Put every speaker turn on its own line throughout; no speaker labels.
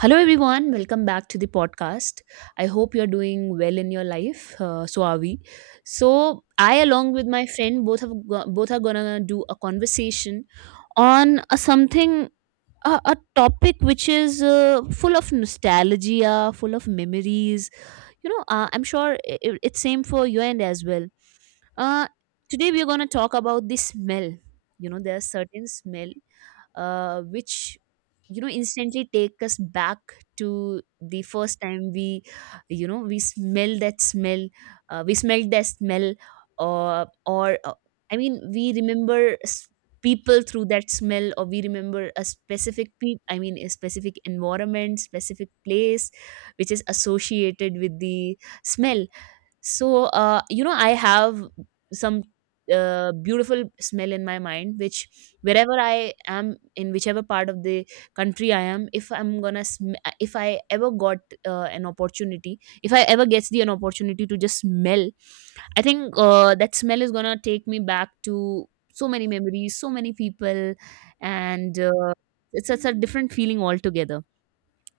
Hello, everyone. Welcome back to the podcast. I hope you're doing well in your life. So are we. So I, along with my friend, both are gonna do a conversation on a something a topic which is full of nostalgia, full of memories. I'm sure it's same for your end as well. Uh, Today we are gonna talk about the smell. You know, there's certain smell which you know instantly take us back to the first time we you know we smell that smell we smelled that smell or I mean We remember people through that smell, or we remember a specific pe- I mean a specific environment, specific place which is associated with the smell. So you know, I have some beautiful smell in my mind, which wherever I am, in whichever part of the country I am, if if I ever got an opportunity, if I ever gets the an opportunity to just smell, I think that smell is gonna take me back to so many memories, so many people. And it's such a different feeling altogether.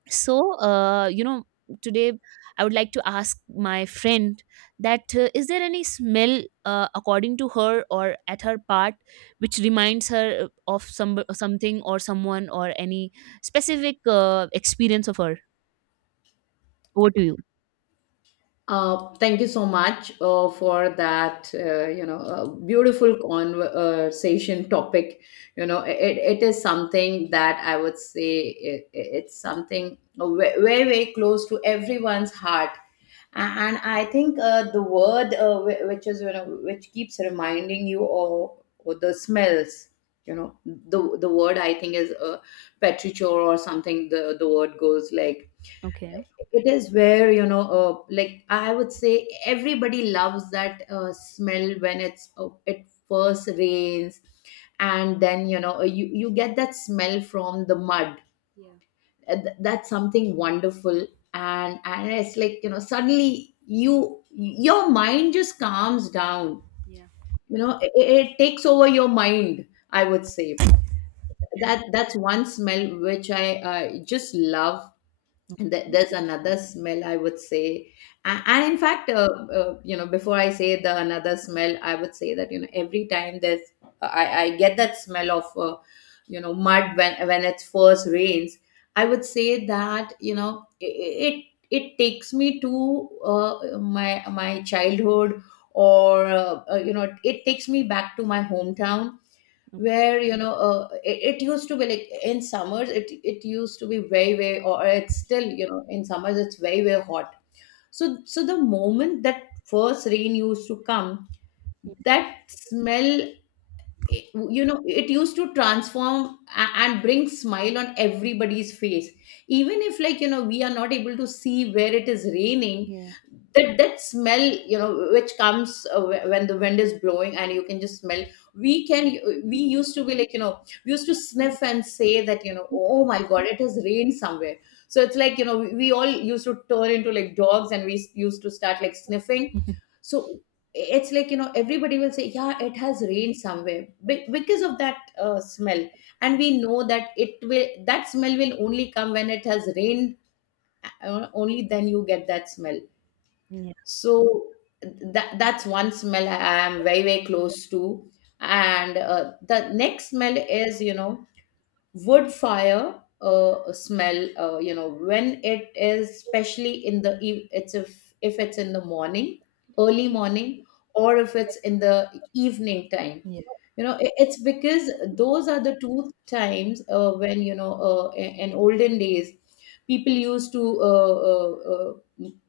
So you know, today I would like to ask my friend that is there any smell according to her or at her part which reminds her of something or someone, or any specific experience of her. Over to you.
Thank you so much for that, beautiful conversation topic. You know, it is something that I would say it's something very, very close to everyone's heart. And I think the word which is, you know, which keeps reminding you of the smells, you know, the word I think is petrichor or something, the word goes like,
Okay.
it is where like I would say everybody loves that smell when it first rains, and then you get that smell from the mud.
Yeah.
That's something wonderful, and it's like, you know, suddenly you, your mind just calms down,
Yeah.
you know, it takes over your mind, I would say that's one smell which I uh, just love. There's another smell, I would say. And in fact, you know, before I say the another smell, I would say that, you know, every time there's I get that smell of you know, mud when it first rains. I would say that, you know, it takes me to my my childhood, or you know, it takes me back to my hometown, where you know it used to be like in summers it used to be very very, or it's still, you know, in summers it's very very hot. So the moment that first rain used to come, that smell, you know, it used to transform and bring smile on everybody's face, even if, like, you know, we are not able to see where it is raining.
Yeah.
That smell, you know, which comes when the wind is blowing and you can just smell. We can, we used to be like, you know, we used to sniff and say that, you know, oh my god, it has rained somewhere. So it's like, you know, we all used to turn into like dogs and we used to start like sniffing. So it's like, you know, everybody will say, yeah, it has rained somewhere because of that smell. And we know that it will, that smell will only come when it has rained. Only then you get that smell.
Yeah.
So that's one smell I am very very close to. And the next smell is, you know, wood fire smell, you know, when it is, especially in the it's if it's in the morning, early morning, or if it's in the evening time.
Yeah.
You know, it's because those are the two times when you know in olden days, people used to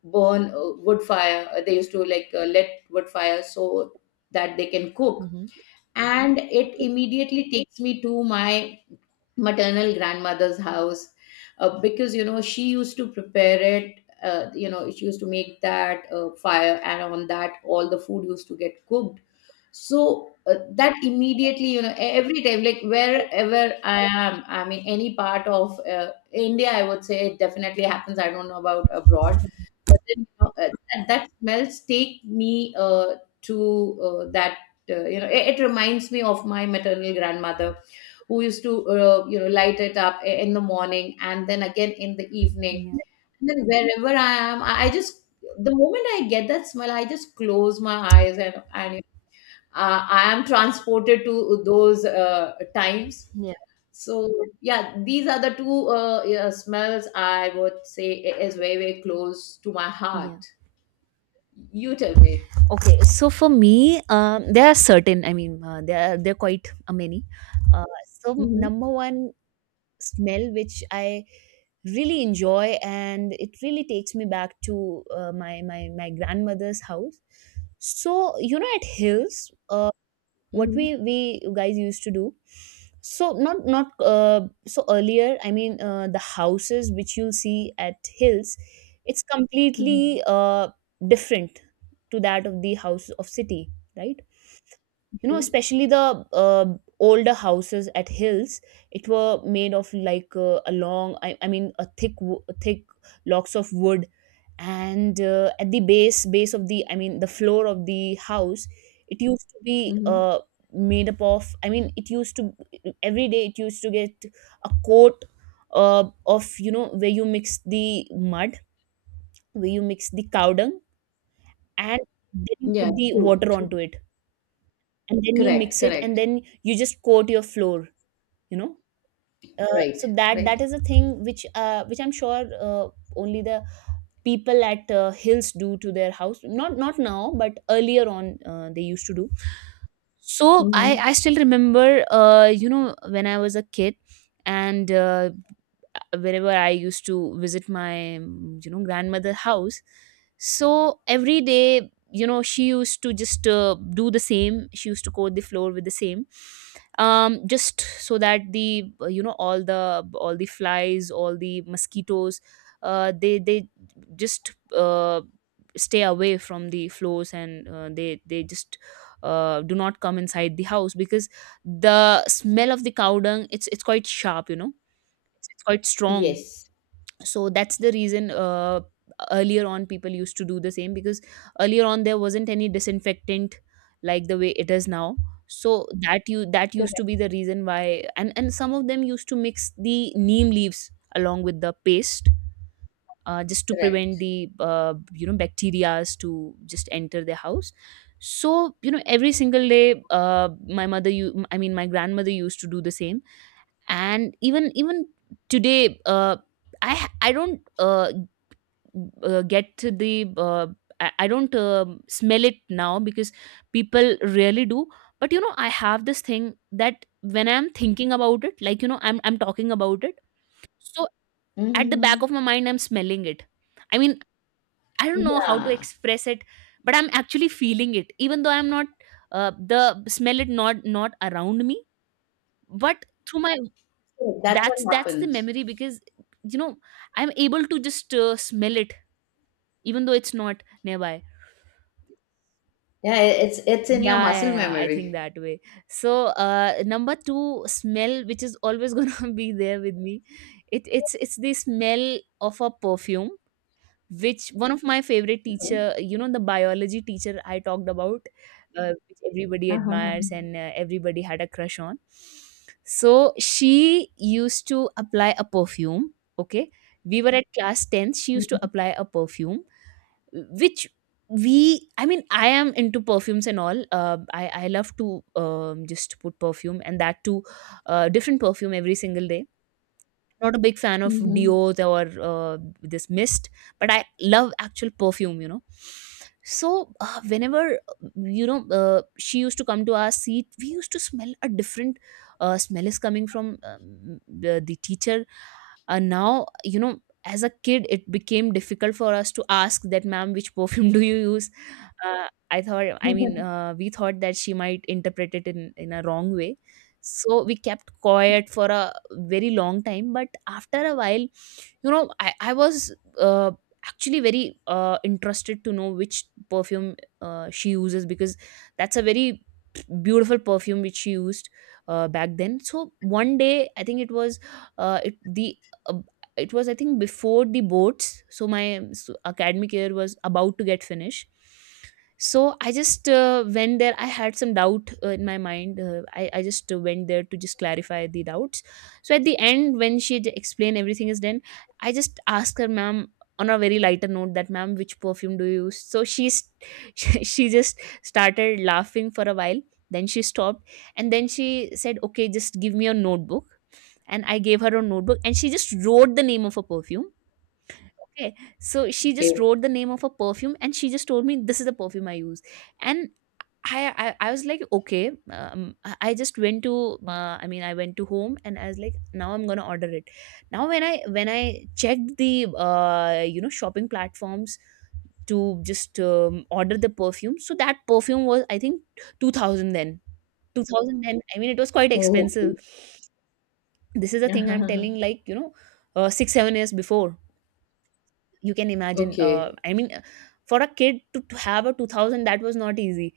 burn wood fire. They used to like let wood fire so that they can cook.
Hmm.
And it immediately takes me to my maternal grandmother's house, because you know she used to prepare it. You know, she used to make that fire, and on that all the food used to get cooked. So that immediately, you know, every time, like wherever I am, I mean, any part of India, I would say it definitely happens, I don't know about abroad. But then you know, that smells take me to that, you know, it reminds me of my maternal grandmother, who used to you know, light it up in the morning and then again in the evening.
Yeah.
And then wherever I am, I just, the moment I get that smell, I just close my eyes and and I am transported to those times.
Yeah.
So yeah, these are the two yeah, smells I would say is very very close to my
Yeah.
heart. You tell me.
Okay, so for me, there are certain, there are, there are quite many. Uh, so
Mm-hmm.
number one smell which I really enjoy, and it really takes me back to my grandmother's house. So you know, at hills, what we
Mm-hmm.
we guys used to do. So not not so earlier, the houses which you'll see at hills, it's
Mm-hmm.
completely different to that of the house of city, right? You know,
Okay.
especially the older houses at hills, it were made of like a long I mean a thick thick locks of wood. And at the base of the, I mean the floor of the house, it used to be
Mm-hmm.
made up of I mean it used to, every day it used to get a coat of, you know, where you mix the mud, where you mix the cow dung, and then you
Yeah,
put the
true,
water onto
true.
it, and then you
Correct,
mix it, and
correct.
then you just coat your floor, you know. uh,
Right,
so that that
right.
is a thing which I'm sure only the people at hills do to their house. Not not now, but earlier on they used to do. So I
Mhm.
still remember you know, when I was a kid. And whenever I used to visit my, you know, grandmother house. So every day, you know, she used to just do the same. She used to coat the floor with the same, just so that the, you know, all the, all the flies, all the mosquitoes, they just stay away from the floors, and they just do not come inside the house, because the smell of the cow dung, it's quite sharp, you know, it's quite strong.
Yes.
So that's the reason earlier on people used to do the same, because earlier on there wasn't any disinfectant like the way it is now. So that you, that used to be
Correct.
the reason why. And some of them used to mix the neem leaves along with the paste just to prevent
Correct.
the you know, bacterias to just enter their house. So you know, every single day my mother you I mean my grandmother used to do the same. And even today I don't get to the uh, , I don't smell it now because people really do. But you know, I have this thing that when I'm thinking about it, like you know, I'm talking about it. So at the back
Mhm.
of my mind, I'm smelling it. I mean, I don't know how to
Yeah.
express it, but I'm actually feeling it, even though I'm not, the smell it not not around me, but through my,
So that's
that's
what
that's the
happens.
memory. Because you know, I'm able to just smell it, even though it's not nearby.
Yeah, it's in your
Yeah, yeah,
muscle
yeah. I think
memory.
that way. So, number two, smell, which is always gonna be there with me. It's the smell of a perfume, which one of my favorite
Mhm.
teacher, you know, the biology teacher I talked about, which everybody
Uh-huh.
admires, and everybody had a crush on. So she used to apply a perfume. Okay, we were at class tenth. She used to
Mhm.
apply a perfume which we I mean I am into perfumes and all. I love to just put perfume, and that too, different perfume every single day. Not a big fan of
Mhm.
deos or this mist, but I love actual perfume, you know. So whenever you know she used to come to our seat, we used to smell a different smell is coming from, the teacher. And now you know, as a kid, it became difficult for us to ask that, ma'am, which perfume do you use? I thought, I mean, we thought that she might interpret it in a wrong way. So we kept quiet for a very long time. But after a while, you know, I was uh, actually very interested to know which perfume she uses, because that's a very beautiful perfume which she used back then. So one day, I think it was uh, it the uh, it was, I think, before the boards. So my academic year was about to get finished. So I just went there, I had some doubt in my mind. I just went there to just clarify the doubts. So at the end, when she explained everything is done, I just asked her, ma'am, on a very lighter note, that ma'am, which perfume do you use? So she's she just started laughing for a while. Then she stopped, and then she said, "Okay, just give me a notebook." And I gave her a notebook, and she just wrote the name of a perfume. Okay, so she just
Okay.
wrote the name of a perfume, and she just told me, "This is the perfume I use." And I was like, okay, I just went to, I went to home, and I was like, now I'm gonna order it. Now when I checked the you know, shopping platforms to just order the perfume, so that perfume was, I think, 2000 then. 2000 then, I mean, it was quite
Oh, okay.
expensive. This is the thing I'm
Uh-huh.
telling, like you know, 6 7 years before. You can imagine,
Okay.
for a kid to have a 2000, that was not easy.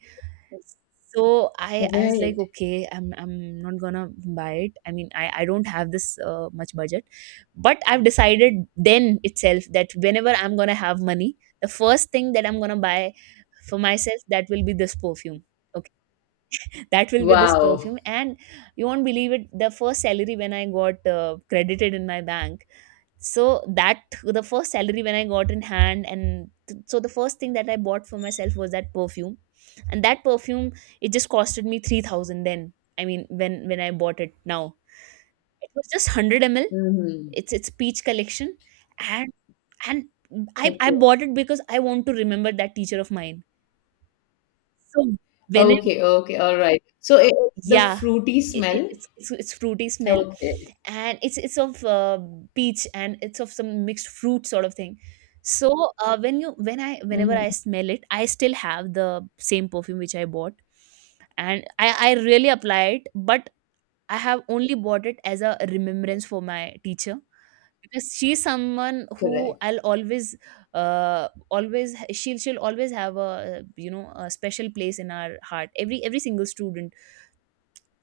So I,
All
I was
right.
like, okay, I'm not gonna buy it. I mean, I don't have this much budget. But I've decided then itself that whenever I'm gonna have money, the first thing that I'm gonna buy for myself, that will be this perfume. Okay, that will be this perfume.
Wow.
And you won't believe it, the first salary when I got credited in my bank, so that the first salary when I got in hand, and the first thing that I bought for myself was that perfume. And that perfume, it just costed me 3000 then. I mean, when I bought it now, it was just 100 ml.
Mm-hmm.
It's peach collection. And and I
Okay.
bought it because I want to remember that teacher of mine. So whenever,
Okay. Okay. All right. So it's the
yeah,
fruity smell.
it's fruity smell.
Okay.
And it's of peach, and it's of some mixed fruit sort of thing. So when you when I whenever
Mm-hmm.
I smell it, I still have the same perfume which I bought, and I really apply it. But I have only bought it as a remembrance for my teacher, because she's someone who
Correct.
I'll always, she'll, she'll always have a, you know, a special place in our heart, every single student.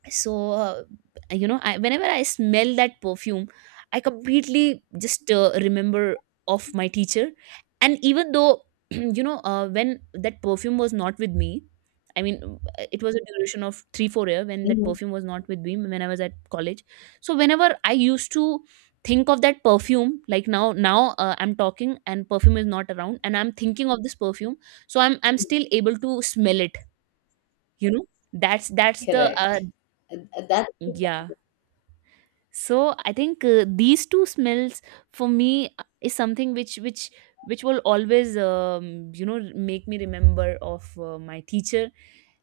So whenever I smell that perfume, I completely just remember of my teacher. And even though you know, when that perfume was not with me, it was a duration of 3 4 year when that
Mm-hmm.
perfume was not with me, when I was at college. So whenever I used to think of that perfume, like now, I'm talking and perfume is not around, and I'm thinking of this perfume, so I'm still able to smell it. You know, that's the
Correct. That's
yeah. So I think these two smells for me is something which which will always you know, make me remember of my teacher,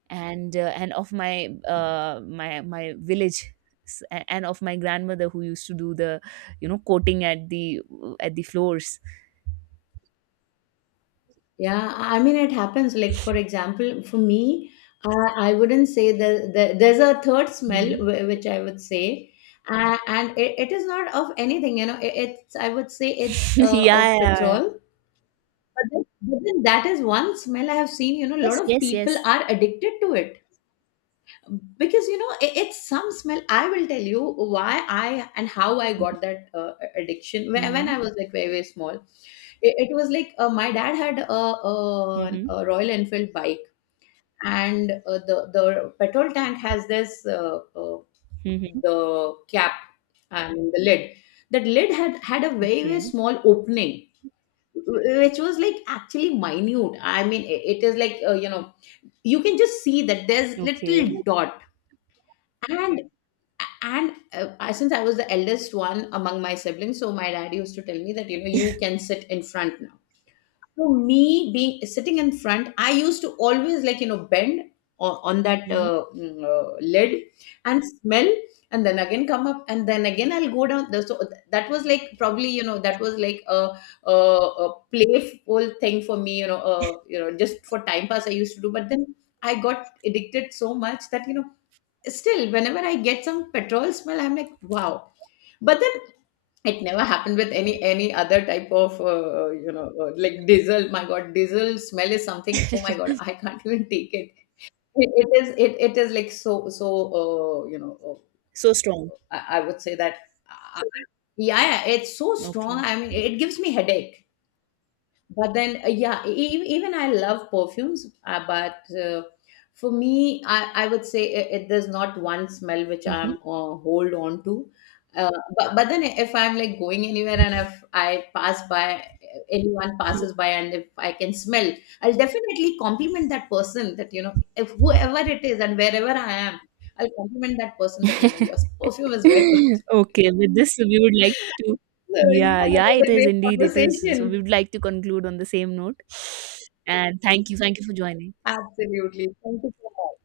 and of my my village, and of my grandmother who used to do the, you know, coating at the floors.
yeah. I mean, it happens. Like, for example, for me, I wouldn't say that there's a third smell,
Hmm.
which I would say, and it is not of anything, you know, it's, I would say it's
Yeah, yeah,
of
yeah.
petrol. But but then that is one smell I have seen, you know, a lot
Yes.
of
Yes.
people
Yes.
are addicted to it because you know it's some smell. I will tell you why I and how I got that addiction. When
Mm-hmm.
I was like very very small, it was like my dad had
Mm-hmm.
a Royal Enfield bike, and the petrol tank has this
Mm-hmm.
the cap and the lid. That lid had a very very
Okay.
small opening, which was like actually minute. I mean, it is like, you know, you can just see that there's
Okay.
little dot. And since I was the eldest one among my siblings, so my dad used to tell me that, you know, you can sit in front now. So me being sitting in front, I used to always, like, you know, bend on that
Hmm.
lid and smell, and then again come up, and then again I'll go down the. So that was like, probably, you know, that was like a playful thing for me, you know, just for time pass I used to do. But then I got addicted so much that, you know, still whenever I get some petrol smell I'm like, wow. But then it never happened with any other type of like diesel. My god, diesel smell is something. Oh my god, I can't even take it. It is, it is like so you know,
So strong.
I would say that uh, yeah, yeah, it's so strong.
Okay.
I mean, it gives me headache. But then, yeah, even I love perfumes, but for me, I would say there's not one smell which I'm hold on to. uh, but, then if I'm like going anywhere, and if I pass by, anyone passes by, and if I can smell, I'll definitely compliment that person that, you know, if whoever it is and wherever I am, I'll compliment that person that, you know, your perfume is very good.
Okay, with this, we would like to.
So yeah,
Yeah,
that
yeah,
was
it
a
is
great
indeed. It is.
conversation.
So we would like to conclude on the same note. And thank you. Thank you for joining.
Absolutely, thank you so much.